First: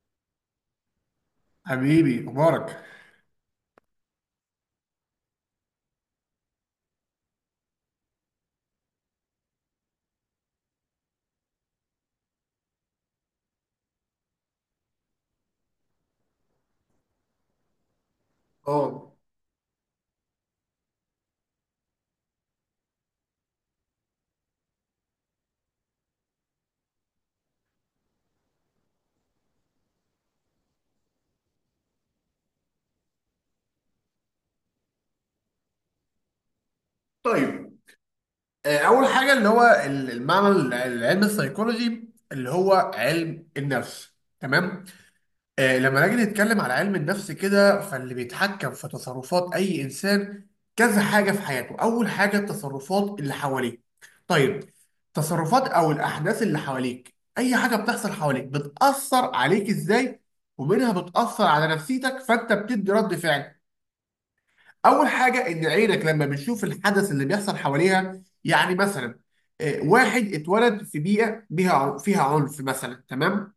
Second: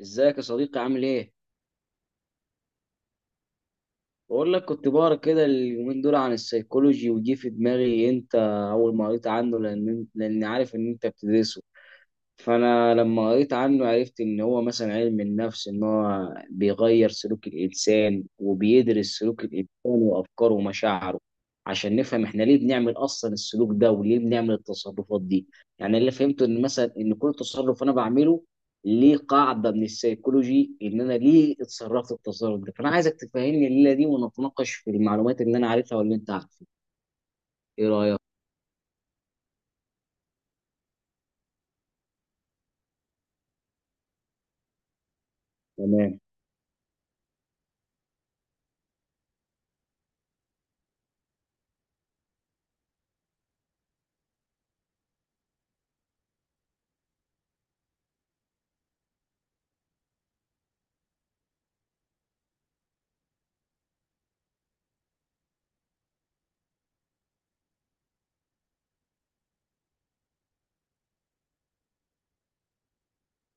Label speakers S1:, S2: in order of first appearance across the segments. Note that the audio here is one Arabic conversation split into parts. S1: ازيك يا صديقي؟ عامل ايه؟
S2: حبيبي مبارك.
S1: بقول لك، كنت بقرا كده اليومين دول عن السيكولوجي وجي في دماغي انت اول ما قريت عنه، لاني عارف ان انت بتدرسه. فانا لما قريت عنه عرفت ان هو مثلا علم النفس، ان هو بيغير سلوك الانسان
S2: اه،
S1: وبيدرس سلوك الانسان وافكاره ومشاعره عشان نفهم احنا ليه بنعمل اصلا السلوك ده وليه بنعمل التصرفات دي. يعني اللي فهمته ان مثلا كل تصرف انا بعمله ليه قاعده من السيكولوجي، ان انا ليه اتصرفت التصرف ده. فانا عايزك تفهمني الليله دي ونتناقش في المعلومات اللي انا عارفها واللي انت عارفها.
S2: طيب.
S1: ايه رايك؟
S2: اول حاجه اللي هو المعنى العلم السيكولوجي اللي هو علم النفس. تمام. لما
S1: تمام.
S2: نيجي نتكلم على علم النفس كده، فاللي بيتحكم في تصرفات اي انسان كذا حاجه في حياته. اول حاجه التصرفات اللي حواليه. طيب، التصرفات او الاحداث اللي حواليك اي حاجه بتحصل حواليك بتاثر عليك ازاي، ومنها بتاثر على نفسيتك فانت بتدي رد فعل. اول حاجه ان عينك لما بتشوف الحدث اللي بيحصل حواليها، يعني مثلا واحد اتولد في بيئه بيها فيها عنف مثلا، تمام.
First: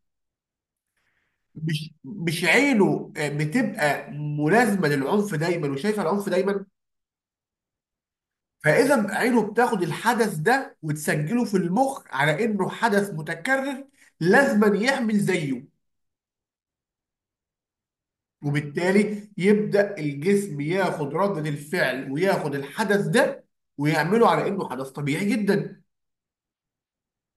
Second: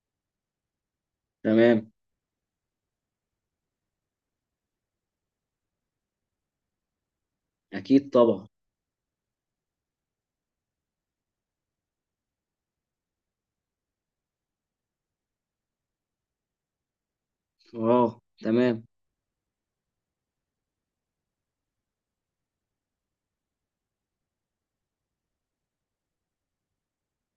S1: تمام.
S2: مش عينه بتبقى ملازمه للعنف دايما، وشايفه العنف دايما.
S1: اكيد طبعا.
S2: فاذا عينه بتاخد الحدث ده وتسجله في المخ على انه حدث متكرر لازما يعمل زيه،
S1: اه تمام.
S2: وبالتالي يبدا الجسم ياخد رده الفعل وياخد الحدث ده ويعمله على انه حدث طبيعي جدا.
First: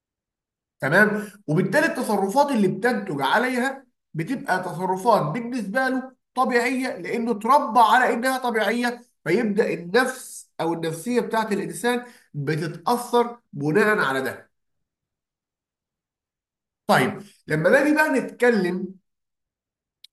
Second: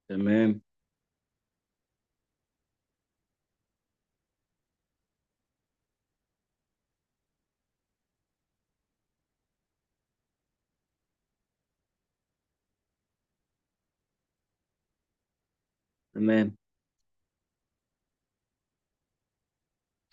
S1: تمام.
S2: تمام، وبالتالي التصرفات اللي بتنتج عليها بتبقى تصرفات بالنسبه له طبيعيه لانه اتربى على انها طبيعيه، فيبدا النفس او النفسيه بتاعت الانسان بتتاثر بناء على ده.
S1: تمام.
S2: طيب، لما نيجي بقى نتكلم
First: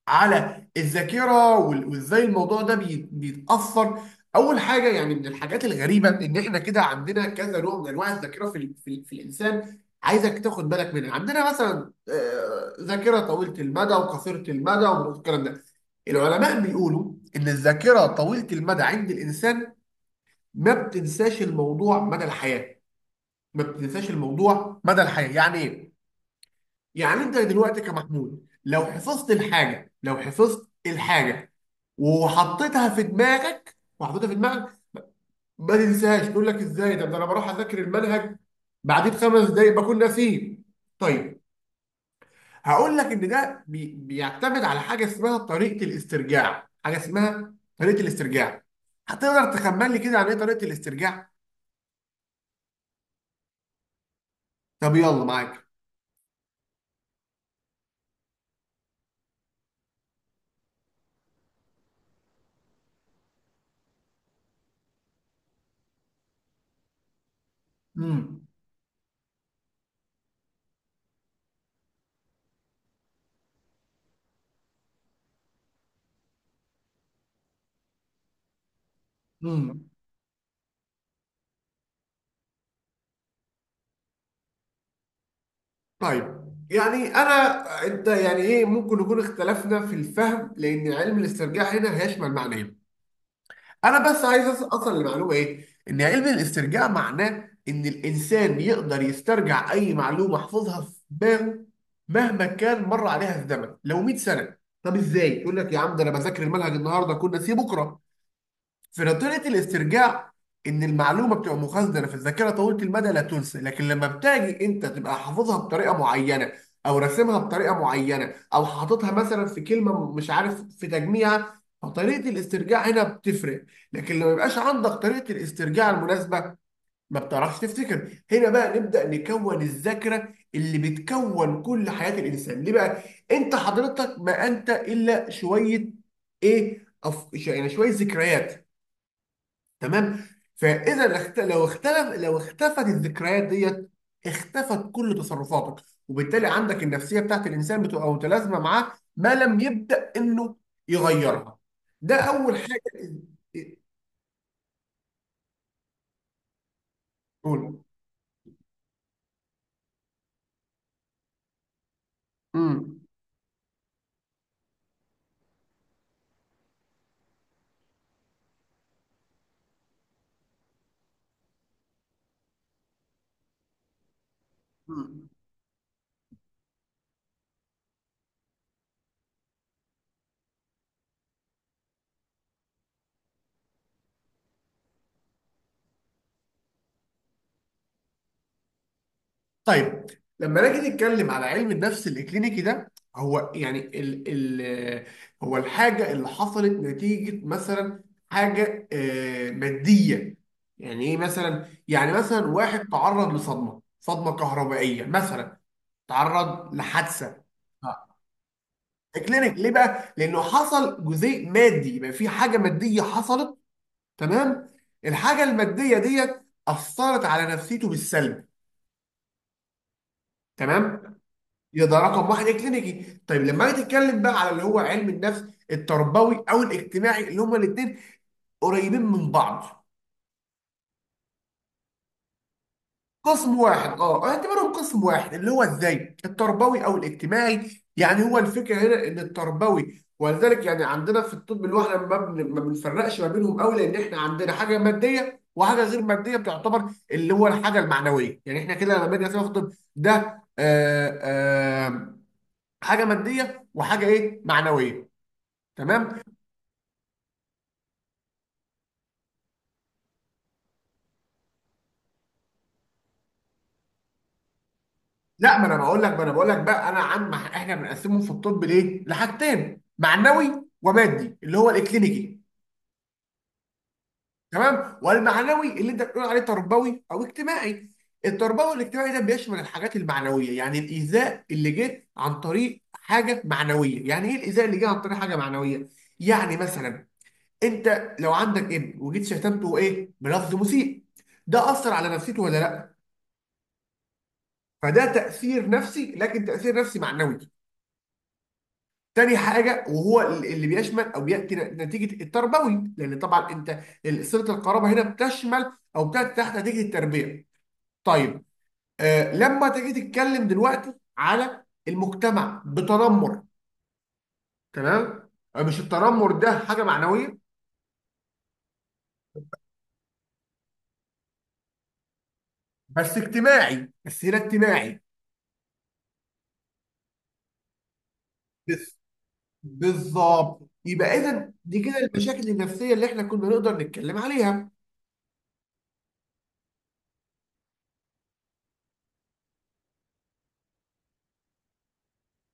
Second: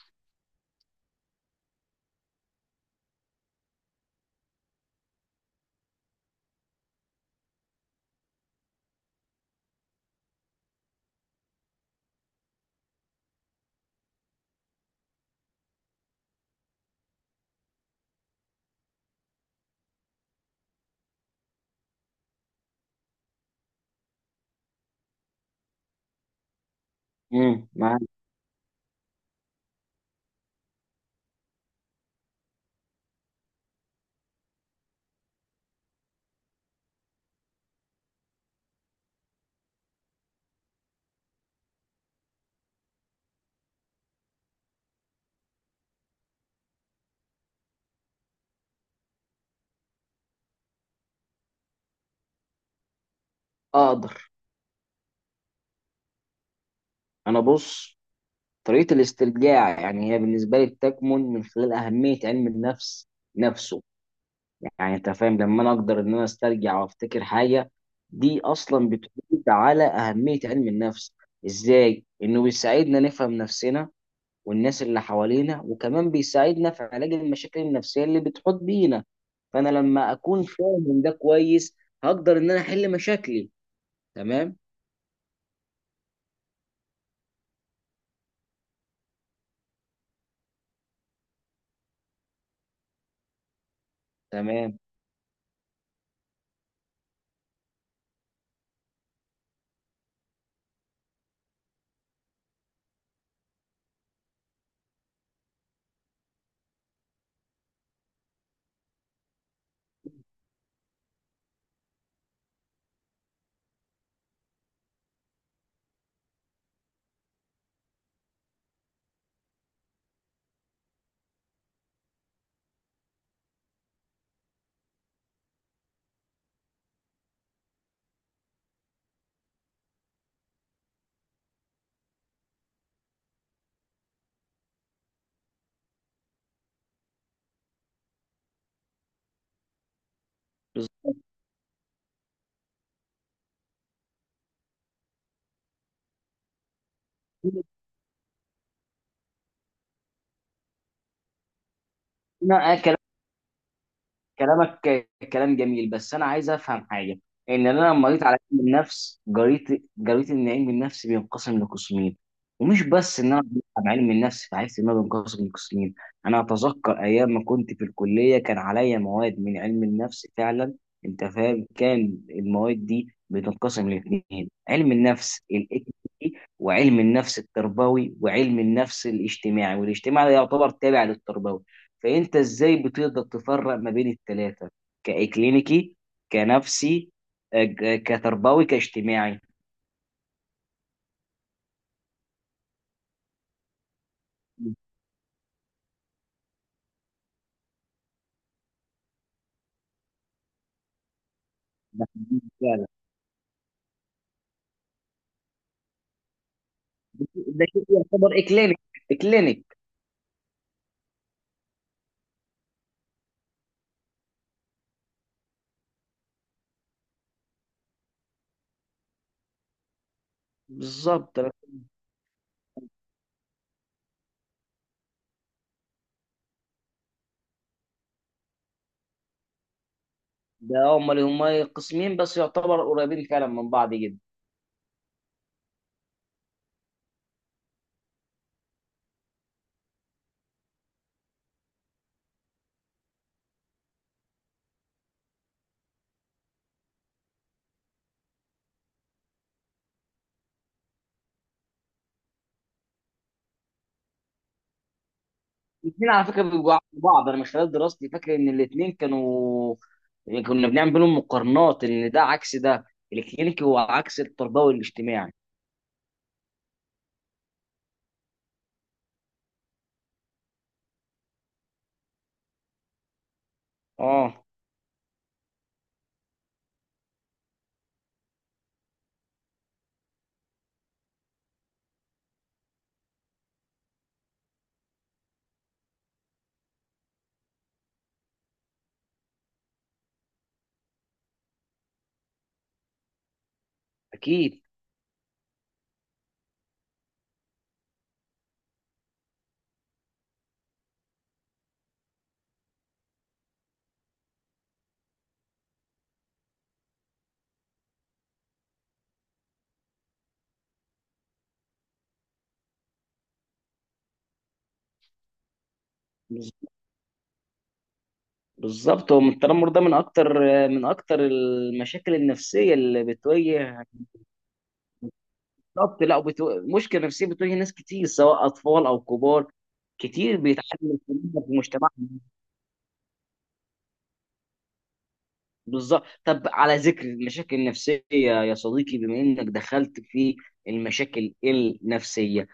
S2: على الذاكره وازاي الموضوع ده بيتاثر. اول حاجه يعني من الحاجات الغريبه ان احنا كده عندنا كذا نوع من انواع الذاكره في في الانسان. عايزك تاخد بالك منها. عندنا مثلا ذاكره طويله المدى وقصيره المدى والكلام ده. العلماء بيقولوا ان الذاكره طويله المدى عند الانسان ما بتنساش الموضوع مدى الحياه. ما بتنساش الموضوع مدى الحياه يعني ايه؟ يعني انت
S1: امم،
S2: دلوقتي
S1: معاك.
S2: كمحمود، لو حفظت الحاجه وحطيتها في دماغك ما تنساهاش. تقول لك ازاي ده انا بروح اذاكر المنهج بعدين خمس دقايق بكون ناسيه. طيب، هقول لك ان ده بيعتمد على حاجه اسمها طريقه الاسترجاع. هتقدر تخمن لي كده عن ايه طريقه الاسترجاع؟
S1: اقدر.
S2: طب يلا معاك.
S1: انا بص، طريقه الاسترجاع يعني هي بالنسبه لي بتكمن من خلال اهميه علم النفس نفسه. يعني انت فاهم، لما انا اقدر ان انا استرجع وافتكر حاجه، دي اصلا بتعود على اهميه علم النفس، ازاي انه بيساعدنا نفهم نفسنا والناس اللي حوالينا، وكمان بيساعدنا في علاج المشاكل النفسيه اللي بتحط بينا. فانا
S2: امم.
S1: لما اكون فاهم ده كويس هقدر ان انا احل مشاكلي. تمام.
S2: طيب، يعني انت يعني ايه. ممكن نكون اختلفنا في الفهم، لان علم الاسترجاع هنا هيشمل معنيين. انا بس عايز
S1: تمام.
S2: اوصل لمعلومه ايه. ان علم الاسترجاع معناه ان الانسان يقدر يسترجع اي معلومه حفظها في دماغه مهما كان مر عليها الزمن، لو 100 سنه. طب ازاي يقول لك يا عم، ده انا بذاكر المنهج النهارده كنت ناسيه بكره؟ في نظرية الاسترجاع، إن المعلومة بتبقى مخزنة في الذاكرة طويلة المدى لا تنسى، لكن لما بتاجي أنت تبقى حافظها بطريقة معينة أو راسمها بطريقة معينة أو حاططها مثلا في كلمة مش عارف في تجميعها، فطريقة الاسترجاع هنا بتفرق، لكن لو ما يبقاش عندك طريقة الاسترجاع المناسبة، ما بتعرفش تفتكر. هنا بقى نبدأ نكون الذاكرة اللي بتكون كل حياة الإنسان. ليه بقى؟ أنت حضرتك ما أنت إلا شوية إيه؟ يعني شوية ذكريات. تمام. فاذا اخت... لو اختلف لو اختفت الذكريات ديت، اختفت كل تصرفاتك، وبالتالي عندك النفسيه بتاعت الانسان بتبقى متلازمه معاه ما لم يبدا انه يغيرها. ده اول حاجه.
S1: كلامك كلام جميل، بس انا عايز افهم حاجه. ان انا
S2: قول.
S1: لما قريت علم النفس، قريت ان علم النفس بينقسم لقسمين. ومش
S2: امم.
S1: بس ان انا قريت عن علم النفس فعرفت ان هو بينقسم لقسمين، انا اتذكر ايام ما كنت في الكليه كان عليا مواد من علم النفس فعلا. انت فاهم، كان المواد دي بتنقسم لاثنين: علم النفس الاكتي، وعلم النفس التربوي، وعلم النفس الاجتماعي، والاجتماعي ده يعتبر تابع للتربوي. فانت ازاي بتقدر تفرق ما بين الثلاثه؟ كاكلينيكي، كنفسي، كتربوي، كاجتماعي؟
S2: طيب، لما نيجي نتكلم على علم النفس الاكلينيكي، ده هو يعني ال ال هو الحاجه اللي حصلت نتيجه مثلا حاجه ماديه. يعني ايه مثلا؟
S1: ده
S2: يعني مثلا
S1: فعلا.
S2: واحد تعرض لصدمه، صدمه كهربائيه مثلا. تعرض لحادثه.
S1: ده شيء
S2: آه.
S1: يعتبر اكلينيك.
S2: اكلينيك، ليه
S1: اكلينيك.
S2: بقى؟ لانه حصل جزيء مادي، يبقى في حاجه ماديه حصلت. تمام، الحاجه الماديه ديت اثرت على نفسيته بالسلب. تمام،
S1: بالظبط.
S2: يبقى ده رقم واحد، الكلينيكي. طيب، لما اجي اتكلم بقى على اللي هو علم النفس التربوي او الاجتماعي، اللي هما الاثنين قريبين من بعض.
S1: ده هم اللي هم قسمين بس، يعتبر قريبين فعلا
S2: قسم
S1: من بعض
S2: واحد،
S1: جدا.
S2: اه اعتبرهم قسم واحد، اللي هو ازاي التربوي او الاجتماعي. يعني هو الفكره هنا ان التربوي، ولذلك يعني عندنا في الطب اللي هو احنا ما بنفرقش ما بينهم قوي، لان احنا عندنا حاجه ماديه وحاجه غير ماديه بتعتبر اللي هو الحاجه المعنويه. يعني احنا كده لما نيجي ناخد ده، آه آه حاجه ماديه وحاجه ايه، معنويه.
S1: الاثنين
S2: تمام.
S1: على فكره بيبقوا عكس بعض. انا من خلال دراستي فاكر ان الاثنين كانوا، كنا بنعمل بينهم مقارنات ان ده عكس ده. الكلينيكي هو عكس التربوي الاجتماعي.
S2: لا، ما انا بقول لك، بقى انا، عن ما احنا بنقسمهم في الطب ليه، لحاجتين: معنوي ومادي، اللي هو الكلينيكي.
S1: اه.
S2: تمام، والمعنوي اللي انت بتقول عليه تربوي او اجتماعي. التربوي والاجتماعي ده بيشمل الحاجات المعنويه. يعني الايذاء اللي جه عن طريق حاجه معنويه يعني ايه؟ الايذاء اللي جه عن طريق حاجه معنويه، يعني مثلا انت لو عندك ابن وجيت شتمته ايه بلفظ مسيء، ده اثر على نفسيته ولا لا؟
S1: اكيد.
S2: فده تاثير نفسي، لكن تاثير نفسي معنوي. تاني حاجة، وهو اللي بيشمل أو بيأتي نتيجة التربوي، لأن طبعا أنت صلة القرابة هنا بتشمل أو بتأتي تحت نتيجة التربية. طيب، لما تيجي تتكلم دلوقتي على المجتمع بتنمر، تمام؟ مش التنمر ده حاجة معنوية؟
S1: بالظبط، هو التنمر ده من اكتر، من اكتر المشاكل النفسيه اللي
S2: بس
S1: بتواجه.
S2: اجتماعي، بس هنا اجتماعي.
S1: بالظبط. لا وبتو... مشكله نفسيه بتواجه ناس كتير سواء اطفال
S2: بس،
S1: او كبار. كتير
S2: بالظبط.
S1: بيتعانوا من
S2: يبقى
S1: التنمر في
S2: إذا دي كده
S1: مجتمعنا.
S2: المشاكل النفسية اللي احنا كنا نقدر نتكلم عليها.
S1: بالظبط. طب على ذكر المشاكل النفسيه يا صديقي، بما انك دخلت في المشاكل النفسيه،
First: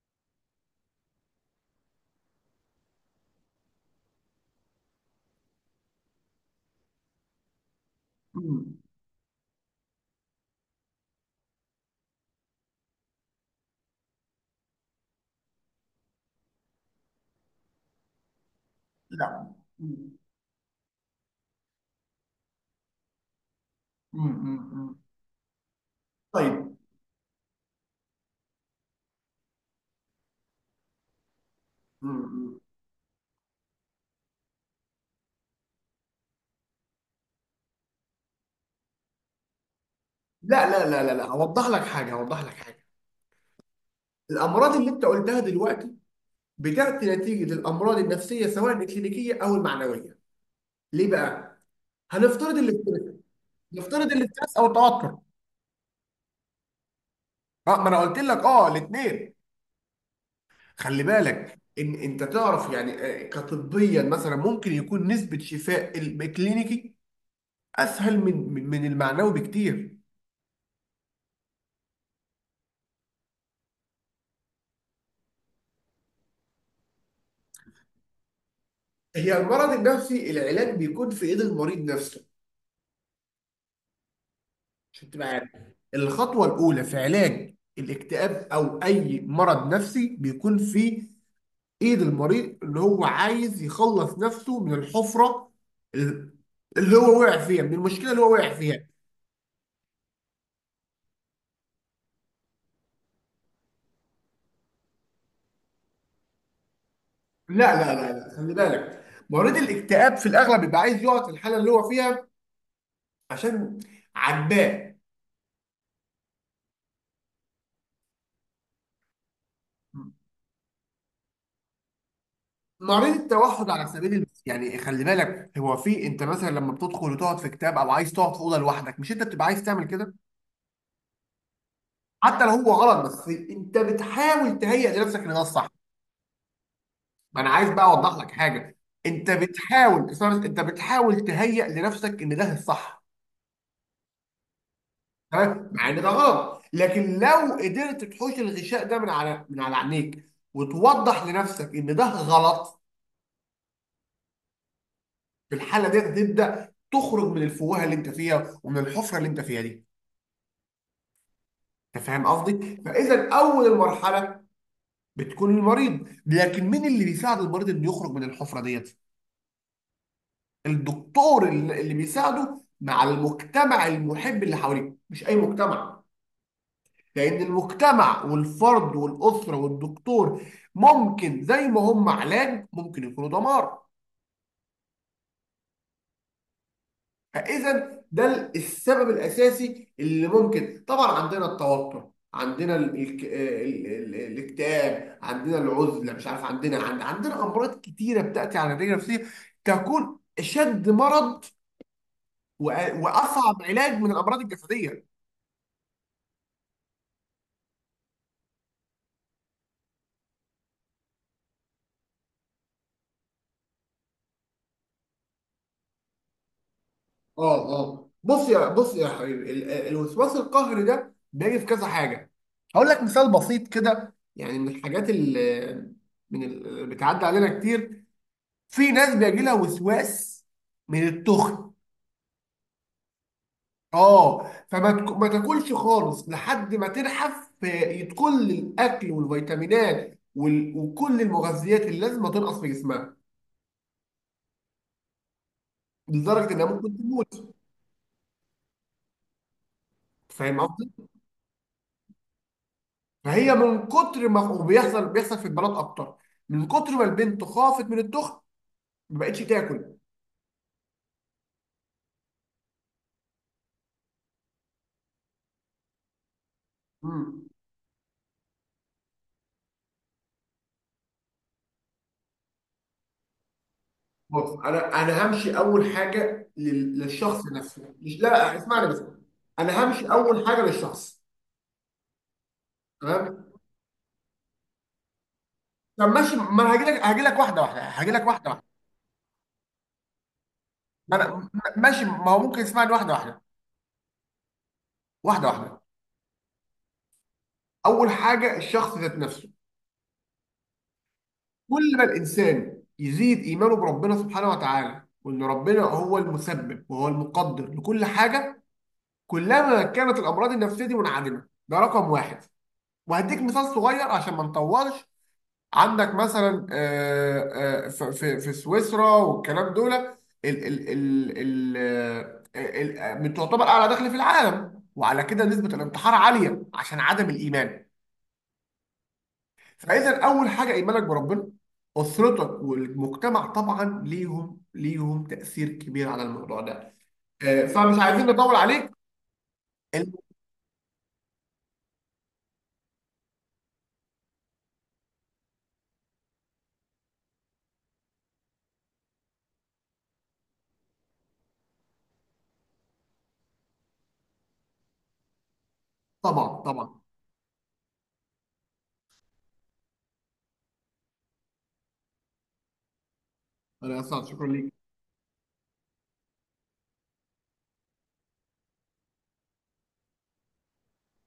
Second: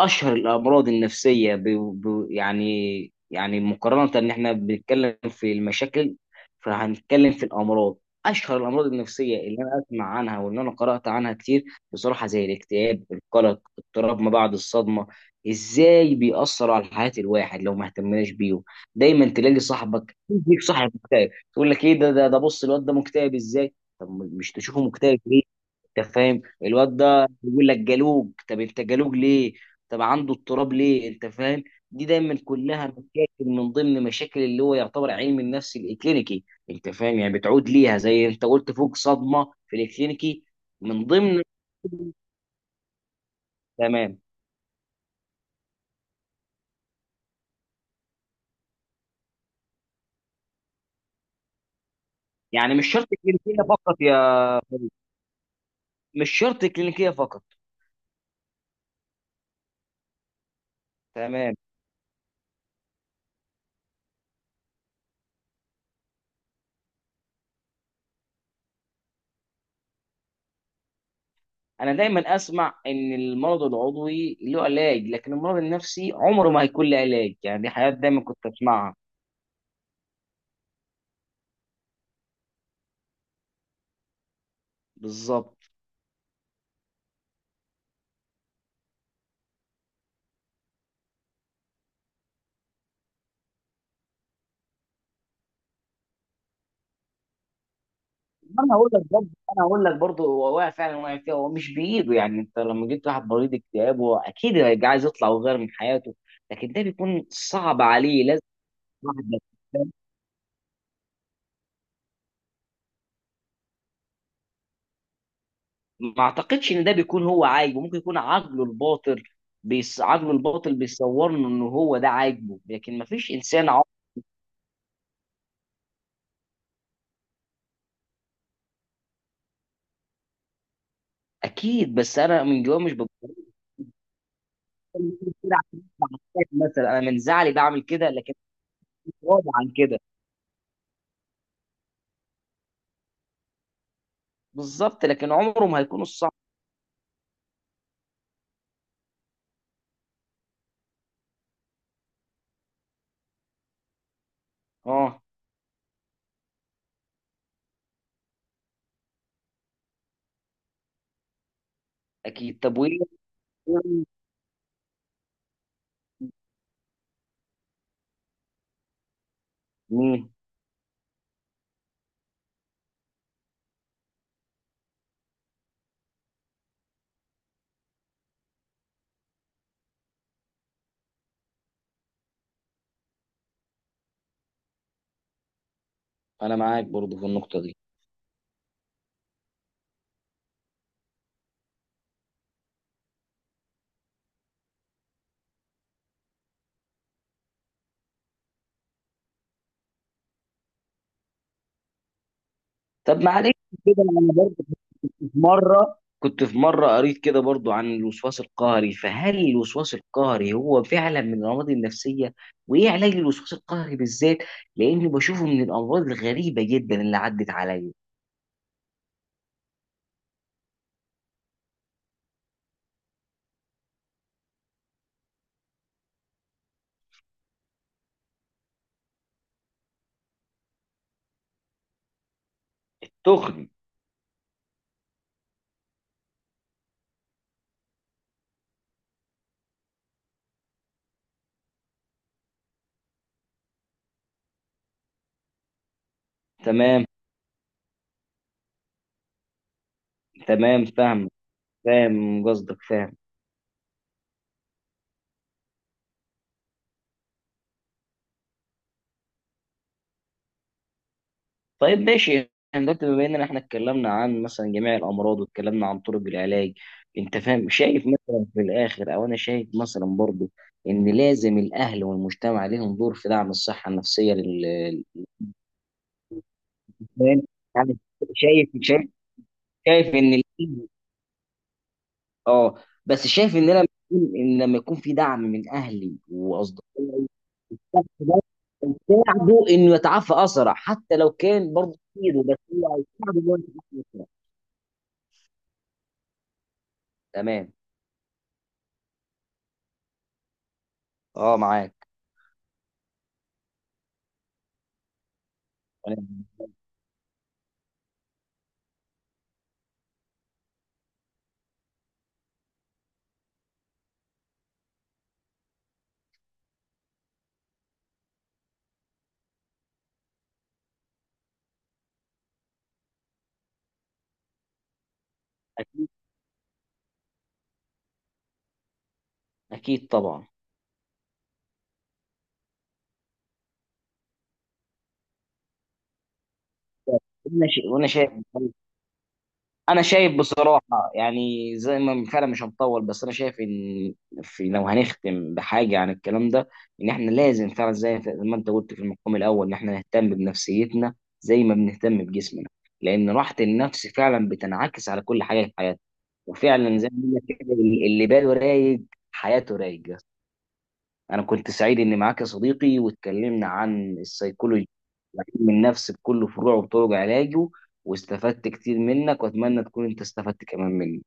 S1: اشهر الامراض النفسيه يعني، مقارنه ان احنا بنتكلم في المشاكل فهنتكلم في الامراض، اشهر
S2: مم.
S1: الامراض النفسيه اللي انا اسمع عنها واللي انا قرات عنها كتير بصراحه، زي الاكتئاب، القلق، اضطراب ما بعد الصدمه، ازاي بيأثر على حياه الواحد لو ما اهتمناش بيهم. دايما
S2: لا.
S1: تلاقي
S2: مم.
S1: صاحبك يجيك صاحب مكتئب تقول لك ايه ده؟ بص الواد ده مكتئب ازاي؟ طب
S2: مم.
S1: مش تشوفه
S2: مم.
S1: مكتئب ليه؟ انت فاهم،
S2: طيب.
S1: الواد ده بيقول لك جالوج، طب انت جالوج ليه؟ طب عنده اضطراب ليه؟ انت فاهم، دي دايما
S2: مم.
S1: كلها مشاكل من ضمن مشاكل اللي هو يعتبر علم النفس الكلينيكي. انت فاهم يعني بتعود ليها زي انت قلت فوق، صدمه في الكلينيكي.
S2: لا، لا، لا،
S1: من
S2: لا، لا،
S1: ضمن
S2: هوضح لك حاجه.
S1: تمام.
S2: الامراض اللي انت قلتها دلوقتي بتاتي نتيجه الامراض النفسيه سواء الكلينيكيه او المعنويه. ليه بقى؟ هنفترض
S1: يعني مش شرط
S2: الاسترس
S1: كلينيكيه فقط
S2: نفترض
S1: يا،
S2: الاسترس او التوتر.
S1: مش شرط كلينيكيه فقط.
S2: اه، ما انا قلت لك، اه الاثنين. خلي
S1: تمام.
S2: بالك ان انت تعرف، يعني كطبيا مثلا، ممكن يكون نسبه شفاء الكلينيكي اسهل من المعنوي بكتير.
S1: انا دايما اسمع ان المرض العضوي له علاج، لكن المرض النفسي عمره ما هيكون له علاج. يعني دي حاجات دايما كنت اسمعها.
S2: هي المرض النفسي العلاج بيكون في ايد المريض نفسه. شفت
S1: بالظبط.
S2: معاك؟ الخطوة الأولى في علاج الاكتئاب أو أي مرض نفسي بيكون في إيد المريض، اللي هو عايز يخلص نفسه من الحفرة، ال- اللي هو وقع فيها، من المشكلة اللي هو وقع
S1: انا
S2: فيها.
S1: هقول لك برضه، هو واقع، فعلا واقع فيها، هو مش بايده. يعني انت لما جبت واحد مريض اكتئاب، هو اكيد هيبقى عايز يطلع ويغير من حياته، لكن ده بيكون
S2: لا
S1: صعب
S2: لا لا
S1: عليه.
S2: لا،
S1: لازم
S2: خلي بالك،
S1: واحد،
S2: مريض الاكتئاب في الأغلب بيبقى عايز يقعد في الحالة اللي هو فيها عشان عجباه.
S1: ما اعتقدش ان ده بيكون هو عاجبه. ممكن يكون عقله الباطل عقله الباطل بيصور له ان هو ده عاجبه، لكن ما
S2: مريض
S1: فيش انسان
S2: التوحد
S1: عاقل
S2: على سبيل المثال، يعني خلي بالك، هو في انت مثلا لما بتدخل وتقعد في كتاب او عايز تقعد في اوضه لوحدك، مش انت بتبقى عايز تعمل كده
S1: اكيد. بس انا
S2: حتى لو
S1: من
S2: هو
S1: جوايا مش
S2: غلط؟
S1: بقول
S2: بس
S1: كده
S2: انت بتحاول تهيئ
S1: عشان
S2: لنفسك ان ده
S1: أطلع.
S2: الصح.
S1: مكتئب مثلا، انا من
S2: ما انا
S1: زعلي
S2: عايز
S1: بعمل
S2: بقى
S1: كده
S2: اوضح لك
S1: لكن
S2: حاجه.
S1: مش
S2: انت
S1: راضي عن كده.
S2: بتحاول، اسمع بس، انت بتحاول تهيئ لنفسك ان ده الصح.
S1: بالظبط، لكن عمره
S2: تمام.
S1: ما
S2: مع ان
S1: هيكون
S2: ده
S1: الصح.
S2: غلط، لكن لو قدرت تحوش الغشاء ده من على عينيك وتوضح لنفسك ان ده غلط،
S1: اه.
S2: في الحاله دي تبدا تخرج من الفوهه اللي انت فيها، ومن الحفره اللي انت فيها دي. انت فاهم
S1: اكيد.
S2: قصدي؟
S1: طب وايه؟
S2: فاذا اول المرحله بتكون المريض، لكن مين اللي بيساعد المريض انه يخرج من الحفره ديت؟
S1: مم.
S2: الدكتور اللي بيساعده، مع المجتمع المحب اللي حواليه، مش اي مجتمع، لان المجتمع والفرد والاسره والدكتور ممكن زي ما هم علاج ممكن يكونوا دمار.
S1: انا معاك برضو في النقطه دي.
S2: فاذا ده السبب الاساسي اللي ممكن. طبعا عندنا التوتر، عندنا ال ال ال ال الاكتئاب، عندنا العزله، مش عارف، عندنا عندنا امراض كتيره بتاتي على الرجل النفسيه تكون اشد مرض وأ-
S1: طب معلش،
S2: واصعب علاج
S1: كده
S2: من
S1: انا
S2: الامراض
S1: برضو
S2: الجسديه.
S1: كنت، في مره قريت كده برضو عن الوسواس القهري، فهل الوسواس القهري هو فعلا من الامراض النفسيه؟ وايه علاج الوسواس القهري بالذات؟ لاني بشوفه من الامراض الغريبه جدا اللي عدت
S2: اه.
S1: عليا.
S2: اه بص، يا حبيبي، الوسواس القهري ده بيجي في كذا حاجه. هقول لك مثال بسيط كده، يعني من الحاجات اللي اللي بتعدي علينا كتير. في ناس بيجي لها وسواس من التخن.
S1: تخني.
S2: اه، ما تاكلش خالص لحد ما تنحف، في كل الاكل والفيتامينات وكل المغذيات اللي لازم تنقص في جسمها لدرجه انها ممكن
S1: تمام.
S2: تموت. فاهم؟
S1: تمام فاهم. فاهم قصدك، فاهم.
S2: فهي من كتر ما، وبيحصل في البنات اكتر، من كتر ما البنت خافت من الدخن ما بقتش تاكل.
S1: طيب ماشي، احنا دلوقتي بما اننا احنا اتكلمنا عن مثلا جميع الامراض واتكلمنا عن طرق العلاج، انت
S2: مم.
S1: فاهم، شايف مثلا في الاخر، او انا شايف مثلا برضو ان لازم الاهل والمجتمع ليهم دور في دعم الصحه النفسيه
S2: بص، انا انا همشي اول حاجه للشخص
S1: للانسان،
S2: نفسه،
S1: يعني.
S2: مش... لا لا،
S1: شايف،
S2: اسمعني بس،
S1: شايف.
S2: انا همشي
S1: شايف ان
S2: اول حاجه للشخص.
S1: اه، بس
S2: تمام.
S1: شايف ان لما يكون ان لما يكون في دعم من
S2: طب
S1: اهلي
S2: ماشي، ما انا
S1: واصدقائي،
S2: هاجي لك واحده واحده،
S1: ده يساعده انه يتعافى اسرع.
S2: ما
S1: حتى لو
S2: انا
S1: كان برضه
S2: ماشي. ما هو
S1: كتير بس،
S2: ممكن
S1: هو
S2: يسمعني واحده
S1: هيساعده
S2: واحده
S1: انه يتعافى اسرع.
S2: واحده واحده
S1: تمام.
S2: اول حاجه الشخص ذات نفسه.
S1: اه
S2: كل ما
S1: معاك.
S2: الانسان يزيد ايمانه بربنا سبحانه وتعالى، وان ربنا هو
S1: تمام.
S2: المسبب وهو المقدر لكل حاجه، كلما كانت الامراض النفسيه دي منعدمه. ده رقم واحد. وهديك مثال صغير عشان ما نطولش. عندك مثلا في سويسرا والكلام دول، ال ال ال آه، من تعتبر اعلى دخل في العالم، وعلى كده نسبه الانتحار عاليه عشان عدم الايمان.
S1: اكيد
S2: فاذا
S1: طبعا.
S2: اول حاجه ايمانك بربنا. اسرتك والمجتمع طبعا ليهم تاثير كبير على الموضوع ده.
S1: انا شايف،
S2: فمش
S1: وانا
S2: عايزين
S1: شايف
S2: نطول عليك.
S1: انا شايف بصراحه، يعني زي ما فعلا مش هنطول، بس انا شايف ان في، لو هنختم بحاجه عن الكلام ده، ان احنا لازم فعلا زي ما انت قلت في المقام الاول، ان احنا نهتم بنفسيتنا زي ما بنهتم بجسمنا، لان راحه النفس فعلا بتنعكس على كل حاجه في حياتنا.
S2: طبعا
S1: وفعلا
S2: طبعا.
S1: زي ما بيقول لك كده، اللي باله رايق حياته رايقه. أنا كنت سعيد إني معاك يا صديقي واتكلمنا
S2: انا
S1: عن
S2: اسف. شكرا ليك.
S1: السيكولوجي، علم النفس بكل فروعه وطرق علاجه. واستفدت كتير منك، وأتمنى تكون أنت استفدت كمان مني.